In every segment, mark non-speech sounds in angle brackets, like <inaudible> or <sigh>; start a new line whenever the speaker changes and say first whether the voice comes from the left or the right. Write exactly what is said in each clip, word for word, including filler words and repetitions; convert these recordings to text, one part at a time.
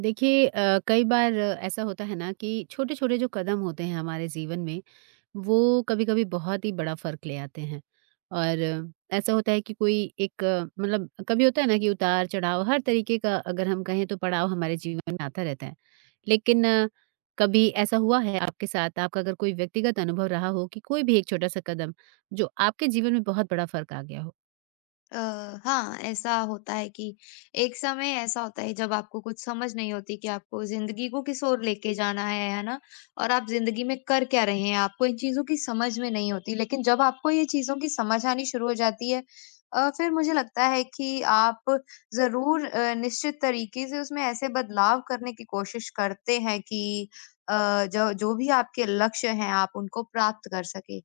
right: देखिए अ, कई बार अ, ऐसा होता है ना कि छोटे-छोटे जो कदम होते हैं हमारे जीवन में, वो कभी-कभी बहुत ही बड़ा फ़र्क ले आते हैं। और अ, ऐसा होता है कि कोई एक अ, मतलब कभी होता है ना कि उतार-चढ़ाव हर तरीके का अगर हम कहें तो पड़ाव हमारे जीवन में आता रहता है। लेकिन अ, कभी ऐसा हुआ है आपके साथ, आपका अगर कोई व्यक्तिगत अनुभव रहा हो कि कोई भी एक छोटा-सा कदम जो आपके जीवन में बहुत बड़ा फ़र्क आ गया हो?
left: अ, हाँ, ऐसा होता है कि एक समय ऐसा होता है जब आपको कुछ समझ नहीं होती कि आपको ज़िंदगी को किस ओर लेके जाना है, है ना? और आप ज़िंदगी में कर क्या रहे हैं, आपको इन चीज़ों की समझ में नहीं होती। लेकिन जब आपको ये चीज़ों की समझ आनी शुरू हो जाती है अ, फिर मुझे लगता है कि आप ज़रूर अ, निश्चित तरीके से उसमें ऐसे बदलाव करने की कोशिश करते हैं कि अ, जो जो भी आपके लक्ष्य हैं, आप उनको प्राप्त कर सकें।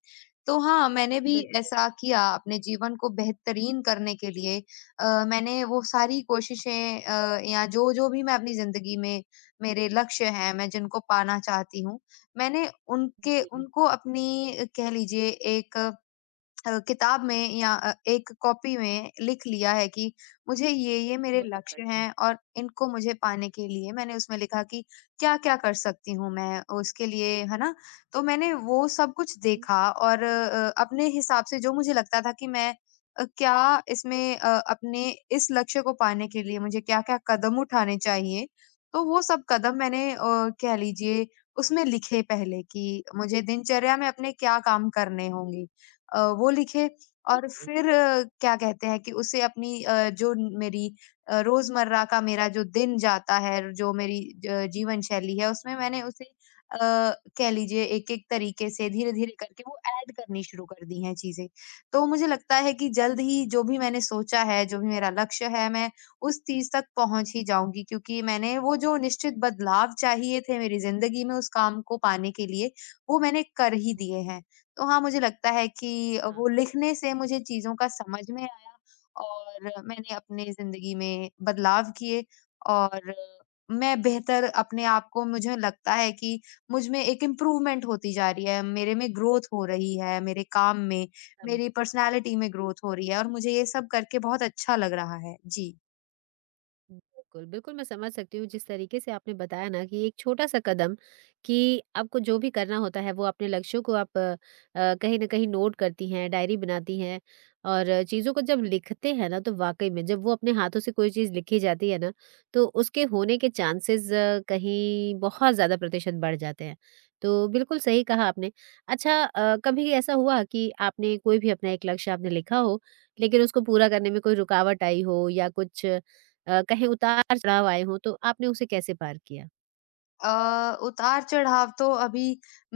left: तो हाँ, मैंने भी
right: बिल्कुल।
left: ऐसा किया अपने जीवन को बेहतरीन करने के लिए। अ, मैंने वो सारी कोशिशें अ, या जो-जो भी मैं अपनी ज़िंदगी में मेरे लक्ष्य हैं, मैं जिनको पाना चाहती हूँ, मैंने उनके
right: जी,
left: उनको अपनी, अ, कह लीजिए एक अ, किताब में या अ, एक कॉपी में लिख लिया है कि मुझे ये ये मेरे
right: बहुत
left: लक्ष्य
right: बढ़िया।
left: हैं और इनको मुझे पाने के लिए मैंने उसमें लिखा कि क्या-क्या कर सकती हूँ मैं उसके लिए, है ना? तो मैंने वो सब कुछ
right: हुँ,
left: देखा और अ, अपने हिसाब से जो मुझे लगता था कि मैं अ, क्या इसमें अ, अपने इस लक्ष्य को पाने के लिए मुझे क्या-क्या कदम उठाने चाहिए, तो वो सब कदम मैंने अ, कह लीजिए उसमें लिखे पहले कि मुझे दिनचर्या में अपने क्या काम करने होंगे। अ, वो लिखे और फिर अ, क्या कहते हैं कि उसे अपनी, अ, जो न- मेरी अ, रोज़मर्रा का मेरा जो दिन जाता है, जो मेरी ज जीवन शैली है, उसमें मैंने उसे अ, कह लीजिए एक-एक तरीके से धीरे-धीरे करके वो ऐड करनी शुरू कर दी हैं चीज़ें। तो मुझे लगता है कि जल्द ही
right: हुँ।
left: जो भी मैंने सोचा है, जो भी मेरा लक्ष्य है, मैं उस चीज़ तक पहुँच ही जाऊँगी क्योंकि मैंने वो जो निश्चित बदलाव चाहिए थे मेरी ज़िंदगी में उस काम को पाने के लिए, वो मैंने कर ही दिए हैं। तो हाँ, मुझे लगता है कि अ,
right: हाँ।
left: वो लिखने से मुझे चीज़ों का समझ में आया और मैंने अपने ज़िंदगी में बदलाव किए और मैं बेहतर अपने आप को मुझे लगता है कि मुझ में एक इम्प्रूवमेंट होती जा रही है, मेरे में ग्रोथ हो रही है, मेरे काम में, मेरी पर्सनैलिटी में ग्रोथ हो रही है और मुझे ये सब करके बहुत अच्छा लग रहा है। जी।
right: बिल्कुल, बिल्कुल मैं समझ सकती हूँ जिस तरीके से आपने बताया ना कि एक छोटा-सा कदम कि आपको जो भी करना होता है वो अपने लक्ष्यों को आप अ, अ, कहीं न कहीं नोट करती हैं, डायरी बनाती हैं और अ, चीज़ों को जब लिखते हैं ना तो वाक़ई में जब वो अपने हाथों से कोई चीज़ लिखी जाती है ना, तो उसके होने के चांसेस कहीं बहुत ज़्यादा प्रतिशत बढ़ जाते हैं। तो बिल्कुल सही कहा आपने। अच्छा अ, कभी ऐसा हुआ कि आपने कोई भी अपना एक लक्ष्य आपने लिखा हो, लेकिन उसको पूरा करने में कोई रुकावट आई हो या कुछ अ, कहीं उतार-चढ़ाव आए हों, तो आपने उसे कैसे पार किया?
left: अ, उतार-चढ़ाव तो अभी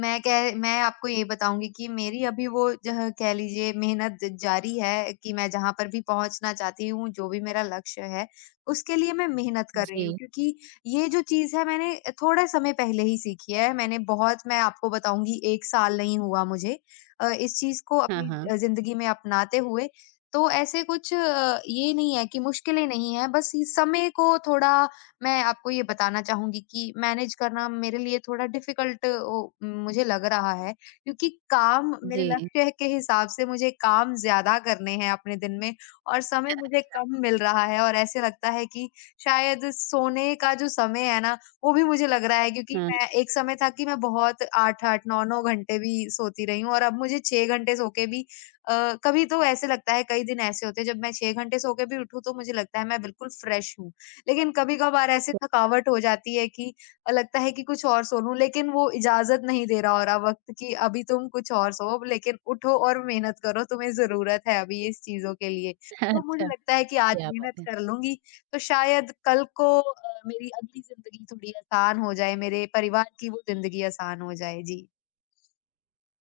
left: मैं कह मैं आपको ये बताऊँगी कि मेरी अभी वो जह कह लीजिए मेहनत जारी है कि मैं जहाँ पर भी पहुँचना चाहती हूँ, जो भी मेरा लक्ष्य है, उसके लिए मैं मेहनत कर रही हूँ
right: जी।
left: क्योंकि ये जो चीज़ है मैंने थोड़ा समय पहले ही सीखी है। मैंने बहुत मैं आपको बताऊँगी एक साल नहीं हुआ मुझे अ, इस चीज़ को
right: हाँ,
left: अपनी
right: हाँ।
left: अ, ज़िंदगी में अपनाते हुए। तो ऐसे कुछ, अ, ये नहीं है कि मुश्किलें नहीं हैं, बस ये समय को थोड़ा मैं आपको ये बताना चाहूँगी कि मैनेज करना मेरे लिए थोड़ा डिफ़िकल्ट ओ, मुझे लग रहा है क्योंकि काम मेरे
right: जी।
left: लक्ष्य के हिसाब से मुझे काम ज़्यादा करने हैं अपने दिन में और समय मुझे कम मिल रहा है और ऐसे लगता है कि शायद सोने का जो समय है ना, वो भी मुझे लग रहा है क्योंकि
right: हाँ,
left: मैं एक समय था कि मैं बहुत आठ आठ, नौ नौ घंटे भी सोती रही हूँ और अब मुझे छह घंटे सो के भी अ, कभी तो ऐसे लगता है कई दिन ऐसे होते हैं जब मैं छह घंटे सो के भी उठूँ तो मुझे लगता है मैं बिल्कुल फ्रेश हूँ। लेकिन कभी-कभार ऐसी थकावट हो जाती है कि अ, लगता है कि कुछ और सो लूँ, लेकिन वो इजाज़त नहीं दे रहा हो रहा वक़्त कि अभी तुम कुछ और सोओ, लेकिन उठो और मेहनत करो, तुम्हें ज़रूरत है अभी इस चीज़ों के लिए। तो
right: <laughs>
left: मुझे
right: अच्छा,
left: लगता है कि आज
right: क्या बात
left: मेहनत
right: है।
left: कर लूँगी, तो शायद कल को अ, मेरी अगली ज़िंदगी थोड़ी आसान हो जाए, मेरे परिवार की वो ज़िंदगी आसान हो जाए। जी।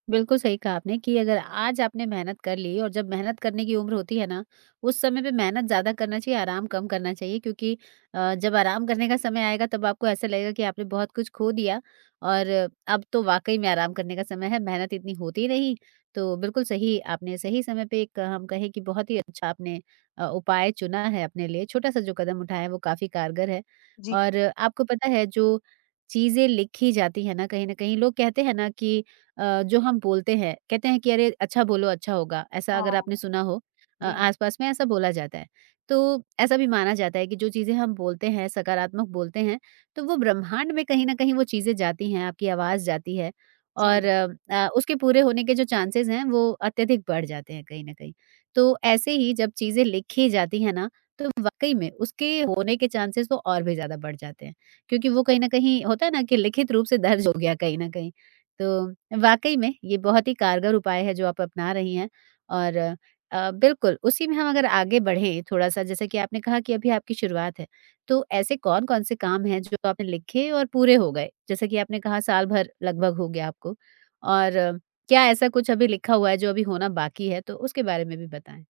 right: बिल्कुल सही कहा आपने कि अगर आज आपने मेहनत कर ली और जब मेहनत करने की उम्र होती है ना उस समय पे मेहनत ज्यादा करना चाहिए, आराम कम करना चाहिए। क्योंकि अ, जब आराम करने का समय आएगा तब आपको ऐसा लगेगा कि आपने बहुत कुछ खो दिया और अब तो वाकई में आराम करने का समय है, मेहनत इतनी होती नहीं। तो बिल्कुल सही, आपने सही समय पे एक हम कहें कि बहुत ही अच्छा आपने अ, उपाय चुना है अपने लिए। छोटा सा जो कदम उठाया है, वो काफी कारगर है।
left: जी।
right: और आपको पता है जो चीजें लिखी जाती है ना कहीं ना कहीं लोग कहते हैं ना कि अ, जो हम बोलते हैं, कहते हैं कि अरे अच्छा बोलो अच्छा होगा, ऐसा अगर आपने
left: हाँ।
right: सुना हो। अ,
left: जी,
right: आस-पास में ऐसा बोला जाता है। तो ऐसा भी माना जाता है कि जो चीज़ें हम बोलते हैं, सकारात्मक बोलते हैं, तो वो ब्रह्मांड में कहीं न कहीं वो चीज़ें जाती हैं, आपकी आवाज़ जाती है और
left: जी।
right: अ, अ, उसके पूरे होने के जो चांसेज़ हैं वो अत्यधिक बढ़ जाते हैं कहीं न कहीं। तो ऐसे ही जब चीज़ें लिखी जाती हैं ना, तो वाक़ई में उसके होने के चांसेज़ तो और भी ज़्यादा बढ़ जाते हैं। क्योंकि वो कहीं न कहीं होता है ना कि लिखित रूप से दर्ज हो गया कहीं न कहीं। तो वाक़ई में ये बहुत ही कारगर उपाय है जो आप अपना रही हैं। और अ, बिल्कुल उसी में हम अगर आगे बढ़ें थोड़ा-सा, जैसा कि आपने कहा कि अभी आपकी शुरुआत है, तो ऐसे कौन-कौन से काम हैं जो आपने लिखे और पूरे हो गए? जैसा कि आपने कहा साल भर लगभग हो गया आपको और अ, क्या ऐसा कुछ अभी लिखा हुआ है जो अभी होना बाकी है? तो उसके बारे में भी बताएँ।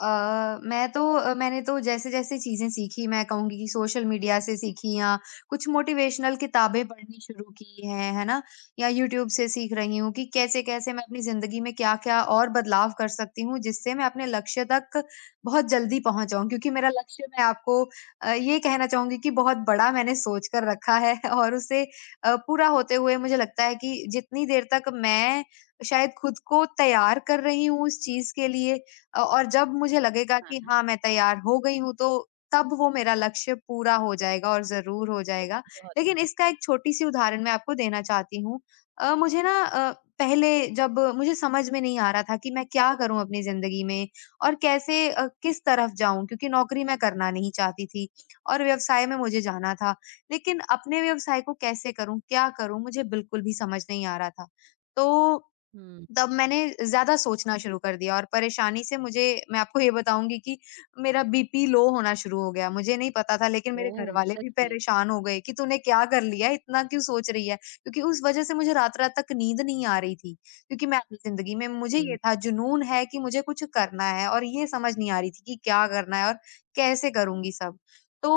left: अ, मैं तो, अ, मैंने तो जैसे-जैसे चीज़ें सीखी मैं कहूँगी कि सोशल मीडिया से सीखी या कुछ मोटिवेशनल किताबें पढ़नी शुरू की हैं, है ना? या यूट्यूब से सीख रही हूँ कि कैसे-कैसे मैं अपनी ज़िंदगी में क्या-क्या और बदलाव कर सकती हूँ, जिससे मैं अपने लक्ष्य तक बहुत जल्दी पहुँच जाऊँ। क्योंकि मेरा लक्ष्य मैं आपको अ, ये कहना चाहूँगी कि बहुत बड़ा मैंने सोच कर रखा है <laughs> और उसे अ, पूरा होते हुए मुझे लगता है कि जितनी देर तक मैं शायद खुद को तैयार कर रही हूँ उस चीज़ के लिए अ, और जब मुझे लगेगा
right: हाँ,
left: कि
right: हाँ।
left: हाँ, मैं तैयार हो गई हूँ, तो तब वो मेरा लक्ष्य पूरा हो जाएगा और ज़रूर हो जाएगा।
right: बहुत
left: लेकिन
right: बढ़िया।
left: इसका एक छोटी-सी उदाहरण मैं आपको देना चाहती हूँ। अ, मुझे ना, अ, पहले जब मुझे समझ में नहीं आ रहा था कि मैं क्या करूँ अपनी ज़िंदगी में और कैसे, अ, किस तरफ जाऊँ क्योंकि नौकरी मैं करना नहीं चाहती थी और व्यवसाय में मुझे जाना था। लेकिन अपने व्यवसाय को कैसे करूँ, क्या करूँ, मुझे बिल्कुल भी समझ नहीं आ रहा था। तो
right: हुँ।
left: तब मैंने ज़्यादा सोचना शुरू कर दिया और परेशानी से मुझे मैं आपको ये बताऊँगी कि मेरा बीपी लो होना शुरू हो गया। मुझे नहीं पता था लेकिन मेरे
right: ओह!
left: घरवाले
right: सच
left: भी
right: में।
left: परेशान हो गए कि तूने क्या कर लिया? इतना क्यों सोच रही है? क्योंकि उस वज़ह से मुझे रात-रात तक नींद नहीं आ रही थी। क्योंकि मैं अपनी ज़िंदगी में मुझे ये
right: जी,
left: था जुनून है कि मुझे कुछ करना है और ये समझ नहीं आ रही थी कि क्या करना है और कैसे करूँगी सब? तो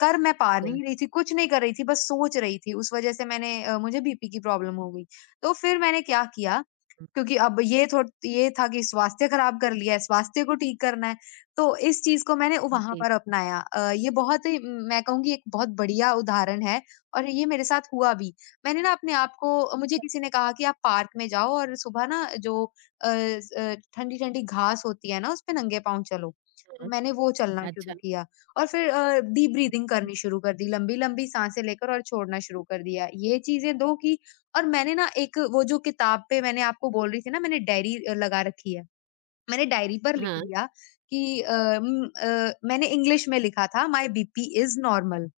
left: कर मैं पा
right: बिल्कुल।
left: नहीं रही थी, कुछ नहीं कर रही थी, बस सोच रही थी। उस वज़ह से मैंने, अ, मुझे बीपी की प्रॉब्लम हो गई। तो फिर मैंने क्या किया
right: हुँ।
left: क्योंकि अब ये थो ये था कि स्वास्थ्य खराब कर लिया है, स्वास्थ्य को ठीक करना है, तो इस चीज़ को मैंने वहाँ
right: जी।
left: पर अपनाया। अ, ये बहुत ही म, मैं कहूँगी एक बहुत बढ़िया उदाहरण है और ये मेरे साथ हुआ भी। मैंने ना अपने आप को मुझे किसी ने कहा कि आप पार्क में जाओ और सुबह ना जो, अ, ज ठंडी-ठंडी घास होती है ना, उसपे नंगे पाँव चलो। तो
right: हुँ।
left: मैंने वो चलना शुरू
right: अच्छा।
left: किया और फिर अ, डीप ब्रीथिंग करनी शुरू कर दी, लंबी-लंबी साँसें लेकर और छोड़ना शुरू कर दिया। ये चीज़ें दो की। और मैंने ना एक वो जो किताब पे मैंने आपको बोल रही थी ना मैंने डायरी अ, लगा रखी है। मैंने डायरी पर लिख
right: हाँ।
left: दिया कि अ, उम, अ, मैंने इंग्लिश में लिखा था my BP is normal.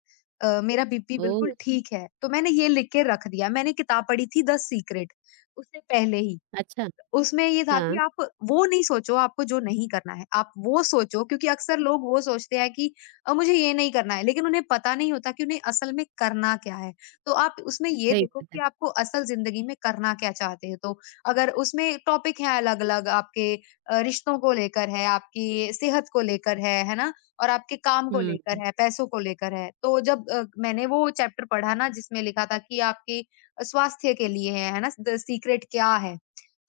left: Uh, मेरा बीपी
right: ओह!
left: बिल्कुल ठीक है। तो मैंने ये लिख के रख दिया। मैंने किताब पढ़ी थी द सीक्रेट उससे पहले ही।
right: अच्छा।
left: उसमें ये था कि
right: हाँ,
left: आप वो नहीं सोचो आपको जो नहीं करना है, आप वो सोचो क्योंकि अक्सर लोग वो सोचते हैं कि अ, मुझे ये नहीं करना है, लेकिन उन्हें पता नहीं होता कि उन्हें असल में करना क्या है। तो आप उसमें ये
right: सही
left: देखो
right: बात
left: कि
right: है।
left: आपको असल ज़िंदगी में करना क्या चाहते हो, तो अगर उसमें टॉपिक हैं अलग-अलग आपके, अ, रिश्तों को लेकर है, आपकी सेहत को लेकर है, है ना? और आपके काम को
right: हुँ,
left: लेकर है, पैसों को लेकर है। तो जब अ, मैंने वो चैप्टर पढ़ा ना जिसमें लिखा था कि आपके स्वास्थ्य के लिए है, है ना? द सीक्रेट क्या है?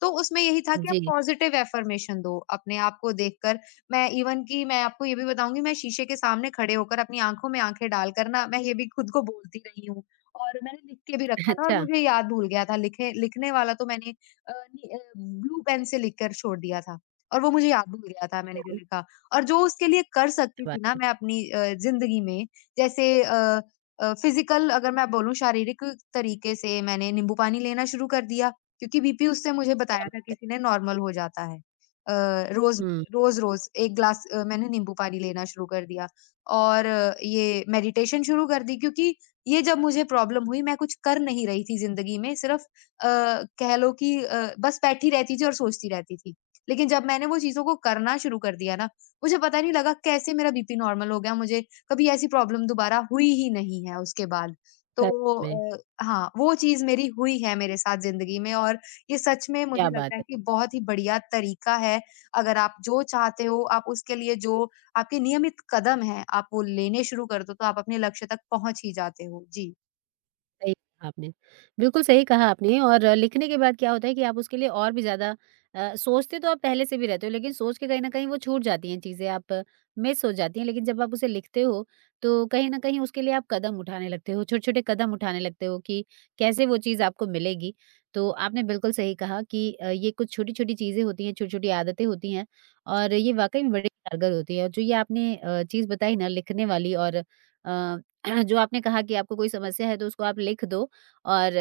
left: तो उसमें यही था कि आप
right: जी,
left: पॉजिटिव अफ़र्मेशन दो अपने आप को देखकर। मैं इवन कि मैं आपको ये भी बताऊँगी मैं शीशे के सामने खड़े होकर अपनी आँखों में आँखें डालकर ना मैं ये भी खुद को बोलती रही हूँ और मैंने लिख के भी
right: <laughs>
left: रखा था और
right: अच्छा,
left: मुझे याद भूल गया था। लिखे लिखने वाला तो मैंने अ, नि अ, ब्लू पेन से लिख कर छोड़ दिया था और वो मुझे याद भूल गया था मैंने जो लिखा। और जो उसके लिए कर सकती
right: क्या
left: थी ना
right: बात है,
left: मैं अपनी अ, ज़िंदगी में जैसे, अ अ, फ़िज़िकल अगर मैं बोलूँ शारीरिक तरीके से मैंने नींबू पानी लेना शुरू कर दिया। क्योंकि बीपी उससे मुझे
right: क्या
left: बताया था
right: बात है।
left: किसी ने नॉर्मल हो जाता है। अ, रोज़
right: हुँ,
left: रोज़-रोज़ एक ग्लास, अ, मैंने नींबू पानी लेना शुरू कर दिया और अ, ये मेडिटेशन शुरू कर दी क्योंकि ये जब मुझे प्रॉब्लम हुई मैं कुछ कर नहीं रही थी ज़िंदगी में सिर्फ़, अ, कह लो कि अ, बस बैठी रहती थी और सोचती रहती थी। लेकिन जब मैंने वो चीज़ों को करना शुरू कर दिया ना, मुझे पता नहीं लगा कैसे मेरा बीपी नॉर्मल हो गया, मुझे कभी ऐसी प्रॉब्लम दोबारा हुई ही नहीं है उसके बाद। तो
right: सच में,
left: अ हाँ, वो चीज़ मेरी हुई है मेरे साथ ज़िंदगी में और ये सच में मुझे
right: क्या बात
left: लगता है
right: है।
left: कि बहुत ही बढ़िया तरीका है। अगर आप जो चाहते हो, आप उसके लिए जो आपके नियमित कदम हैं, आप वो लेने शुरू कर दो, तो आप अपने लक्ष्य तक पहुँच ही जाते हो। जी।
right: सही कहा आपने। बिल्कुल सही कहा आपने। और अ, लिखने के बाद क्या होता है कि आप उसके लिए और भी ज़्यादा अ, सोचते तो आप पहले से भी रहते हो, लेकिन सोच के कहीं न कहीं वो छूट जाती हैं चीज़ें, आप मिस हो जाती हैं। लेकिन जब आप उसे लिखते हो, तो कहीं न कहीं उसके लिए आप कदम उठाने लगते हो, छोटे-छोटे कदम उठाने लगते हो कि कैसे वो चीज़ आपको मिलेगी। तो आपने बिल्कुल सही कहा कि अ, ये कुछ छोटी-छोटी चीज़ें होती हैं, छोटी-छोटी आदतें होती हैं और ये वाक़ई में बड़ी कारगर होती है। और जो ये आपने अ, चीज़ बताई ना लिखने वाली और अ, हाँ, जो आपने कहा कि आपको कोई समस्या है तो उसको आप लिख दो और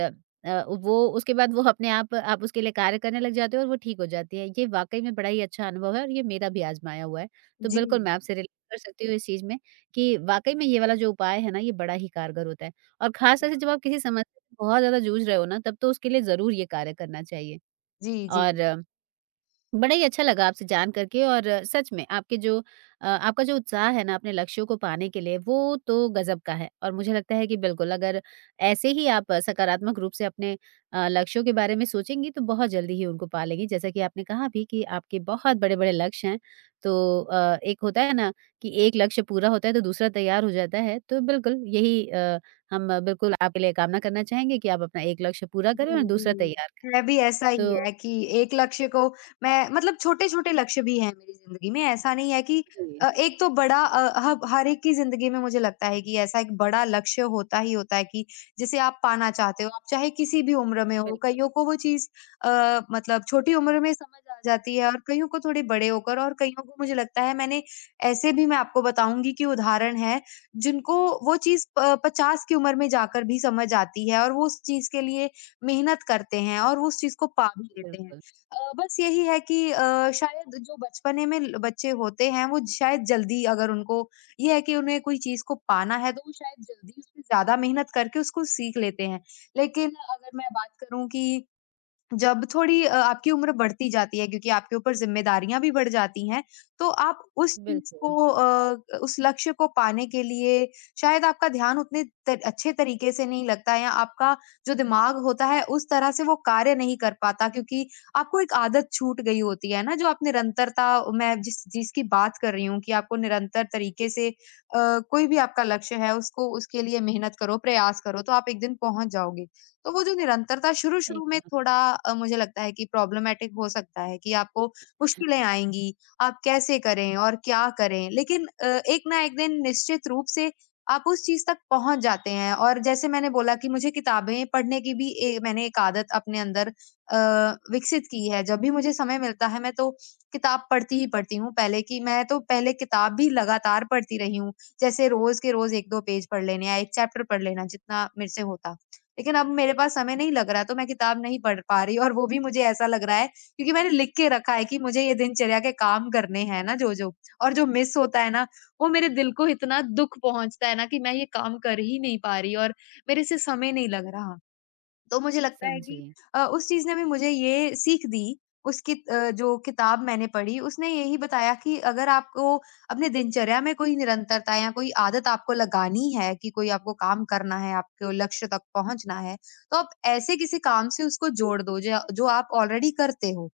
right: अ, वो उसके बाद वो अपने आप आप उसके लिए कार्य करने लग जाते हो और वो ठीक हो जाती है। ये वाक़ई में बड़ा ही अच्छा अनुभव है और ये मेरा भी आज़माया हुआ है। तो
left: जी।
right: बिल्कुल मैं आपसे रिलेट कर सकती हूँ इस चीज़ में कि वाक़ई में ये वाला जो उपाय है ना ये बड़ा ही कारगर होता है और ख़ास तौर से
left: हाँ।
right: जब आप किसी समस्या से बहुत ज़्यादा जूझ रहे हो ना तब तो उसके लिए ज़रूर ये कार्य करना चाहिए।
left: जी, जी।
right: और बड़ा ही अच्छा लगा आपसे जान करके और सच में आपके जो अ, आपका जो उत्साह है ना अपने लक्ष्यों को पाने के लिए वो तो गजब का है और मुझे लगता है कि बिल्कुल अगर ऐसे ही आप सकारात्मक रूप से अपने अ, लक्ष्यों के बारे में सोचेंगी तो बहुत जल्दी ही उनको पा लेंगी। जैसा कि आपने कहा भी कि आपके बहुत बड़े बड़े लक्ष्य हैं तो अ, एक होता है ना कि एक लक्ष्य पूरा होता है तो दूसरा तैयार हो जाता है। तो बिल्कुल यही अ, हम बिल्कुल आपके लिए कामना करना चाहेंगे कि आप अपना एक लक्ष्य पूरा करें और
left: जी,
right: दूसरा
left: जी।
right: तैयार करें।
left: है भी ऐसा ही
right: तो
left: है कि एक लक्ष्य को मैं मतलब छोटे-छोटे लक्ष्य भी हैं मेरी ज़िंदगी में, ऐसा नहीं है कि।
right: जी
left: अ,
right: जी,
left: एक तो बड़ा, अ, हब हर एक की ज़िंदगी में मुझे लगता है कि ऐसा एक बड़ा लक्ष्य होता ही होता है कि जिसे आप पाना चाहते हो, आप चाहे किसी भी उम्र में हो।
right: बिल्कुल
left: कइयों को वो चीज़ अ, मतलब छोटी उम्र में समझ आ जाती है और कइयों को थोड़े बड़े होकर, और कइयों को मुझे लगता है, मैंने ऐसे भी मैं आपको बताऊँगी कि उदाहरण हैं, जिनको वो चीज़ प पचास की उम्र में जाकर भी समझ आती है और वो उस चीज़ के लिए मेहनत करते हैं और उस चीज़ को पा भी लेते हैं।
right: बिल्कुल
left: अ, बस यही है कि अ, शायद जो बचपने में ल बच्चे होते हैं, वो शायद जल्दी, अगर उनको ये है कि उन्हें कोई चीज़ को पाना है, तो वो शायद जल्दी उसमें ज़्यादा मेहनत करके उसको सीख लेते हैं। लेकिन अगर मैं बात करूँ कि जब थोड़ी अ, आपकी उम्र बढ़ती जाती है, क्योंकि आपके ऊपर ज़िम्मेदारियाँ भी बढ़ जाती हैं, तो आप उस चीज़
right: बिल्कुल,
left: को, अ, उस लक्ष्य को पाने के लिए शायद आपका ध्यान उतने त अच्छे तरीके से नहीं लगता है, या आपका जो दिमाग होता है उस तरह से वो कार्य नहीं कर पाता, क्योंकि आपको एक आदत छूट गई होती है ना, जो आप निरंतरता। मैं जिस चीज़ की बात कर रही हूँ कि आपको निरंतर तरीके से अ, कोई भी आपका लक्ष्य है उसको, उसके लिए मेहनत करो, प्रयास करो, तो आप एक दिन पहुँच जाओगे। तो वो जो निरंतरता शुरू-शुरू में
right: एकदम
left: थोड़ा, अ, मुझे लगता है कि प्रॉब्लमैटिक हो सकता है कि आपको मुश्किलें आएँगी, आप कैसे करें और क्या करें? लेकिन अ, एक ना एक दिन निश्चित रूप से आप उस चीज़ तक पहुँच जाते हैं। और जैसे मैंने बोला कि मुझे किताबें पढ़ने की भी, ए मैंने एक आदत अपने अंदर अ, विकसित की है। जब भी मुझे समय मिलता है, मैं तो किताब पढ़ती ही पढ़ती हूँ। पहले की मैं, तो पहले किताब भी लगातार पढ़ती रही हूँ, जैसे रोज़ के रोज़ एक-दो पेज पढ़ लेने, या एक चैप्टर पढ़ लेना, जितना मेरे से होता। लेकिन अब मेरे पास समय नहीं लग रहा है, तो मैं किताब नहीं पढ़ पा रही, और वो भी मुझे ऐसा लग रहा है, क्योंकि मैंने लिख के रखा है कि मुझे ये दिनचर्या के काम करने हैं ना, जो-जो। और जो मिस होता है ना, वो मेरे दिल को इतना दुःख पहुँचता है ना, कि मैं ये काम कर ही नहीं पा रही, और मेरे से समय नहीं लग रहा। तो मुझे लगता है
right: समझी।
left: कि अ, उस चीज़ ने भी मुझे ये सीख दी, उसकी, अ, जो किताब मैंने पढ़ी, उसने यही बताया कि अगर आपको अपने दिनचर्या में कोई निरंतरता या कोई आदत आपको लगानी है, कि कोई आपको काम करना है, आपको लक्ष्य तक पहुँचना है, तो आप ऐसे किसी काम से उसको जोड़ दो, ज जो आप ऑलरेडी करते हो।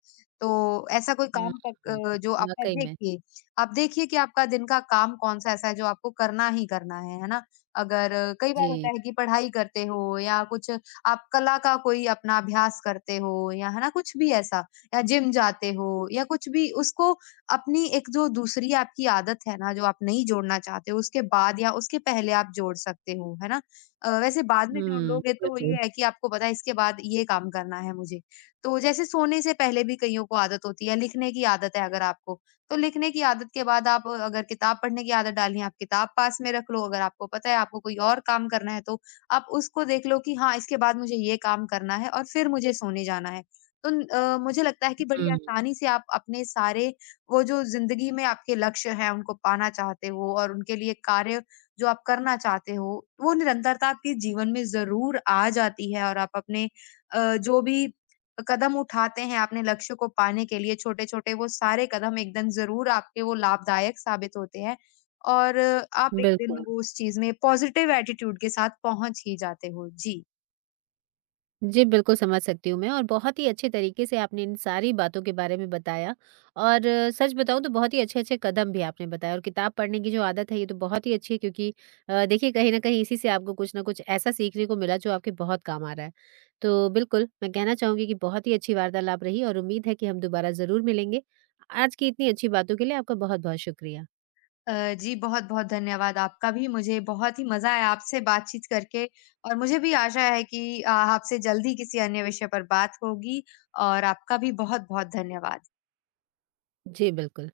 left: तो ऐसा कोई
right: हुँ,
left: काम तक, अ, जो आपका,
right: वाक़ई में।
left: देखिए, आप देखिए कि आपका दिन का काम कौन-सा ऐसा है जो आपको करना ही करना है, है ना? अगर अ, कई बार होता
right: जी।
left: है कि पढ़ाई करते हो, या कुछ आप कला का कोई अपना अभ्यास करते हो, या है ना कुछ भी ऐसा, या जिम जाते हो, या कुछ भी, उसको अपनी एक जो दूसरी आपकी आदत है ना, जो आप नहीं जोड़ना चाहते हो, उसके बाद या उसके पहले आप जोड़ सकते हो, है ना? अ, वैसे बाद में जोड़
right: हुँ,
left: लोगे, तो ये
right: बिल्कुल।
left: है कि आपको पता है इसके बाद ये काम करना है मुझे। तो जैसे सोने से पहले भी कइयों को आदत होती है, लिखने की आदत है अगर आपको, तो लिखने की आदत के बाद, आप अगर किताब पढ़ने की आदत डाली है, आप किताब पास में रख लो, अगर आपको पता है आपको कोई और काम करना है, तो आप उसको देख लो कि हाँ, इसके बाद मुझे ये काम करना है और फिर मुझे सोने जाना है। तो न- अ, मुझे लगता है कि बड़ी
right: हुँ,
left: आसानी से आप अपने सारे, वो जो ज़िंदगी में आपके लक्ष्य हैं, उनको पाना चाहते हो और उनके लिए कार्य जो आप करना चाहते हो, वो निरंतरता आपके जीवन में ज़रूर आ जाती है। और आप अपने अ, जो भी कदम उठाते हैं अपने लक्ष्य को पाने के लिए छोटे-छोटे, वो सारे कदम एकदम ज़रूर आपके वो लाभदायक साबित होते हैं, और आप एक दिन
right: बिल्कुल।
left: वो उस चीज़ में पॉज़िटिव एटीट्यूड के साथ पहुँच ही जाते हो। जी।
right: जी, बिल्कुल समझ सकती हूँ मैं और बहुत ही अच्छे तरीके से आपने इन सारी बातों के बारे में बताया और अ, सच बताऊँ तो बहुत ही अच्छे-अच्छे कदम भी आपने बताए और किताब पढ़ने की जो आदत है ये तो बहुत ही अच्छी है क्योंकि अ, देखिए कहीं न कहीं इसी से आपको कुछ ना कुछ ऐसा सीखने को मिला जो आपके बहुत काम आ रहा है। तो बिल्कुल, मैं कहना चाहूँगी कि बहुत ही अच्छी वार्तालाप रही और उम्मीद है कि हम दोबारा ज़रूर मिलेंगे। आज की इतनी अच्छी बातों के लिए आपका बहुत-बहुत शुक्रिया।
left: अ, जी, बहुत-बहुत धन्यवाद आपका भी। मुझे बहुत ही मज़ा आया आपसे बातचीत करके, और मुझे भी आशा है कि अ, आपसे जल्दी किसी अन्य विषय पर बात होगी, और आपका भी बहुत-बहुत धन्यवाद।
right: जी, बिल्कुल।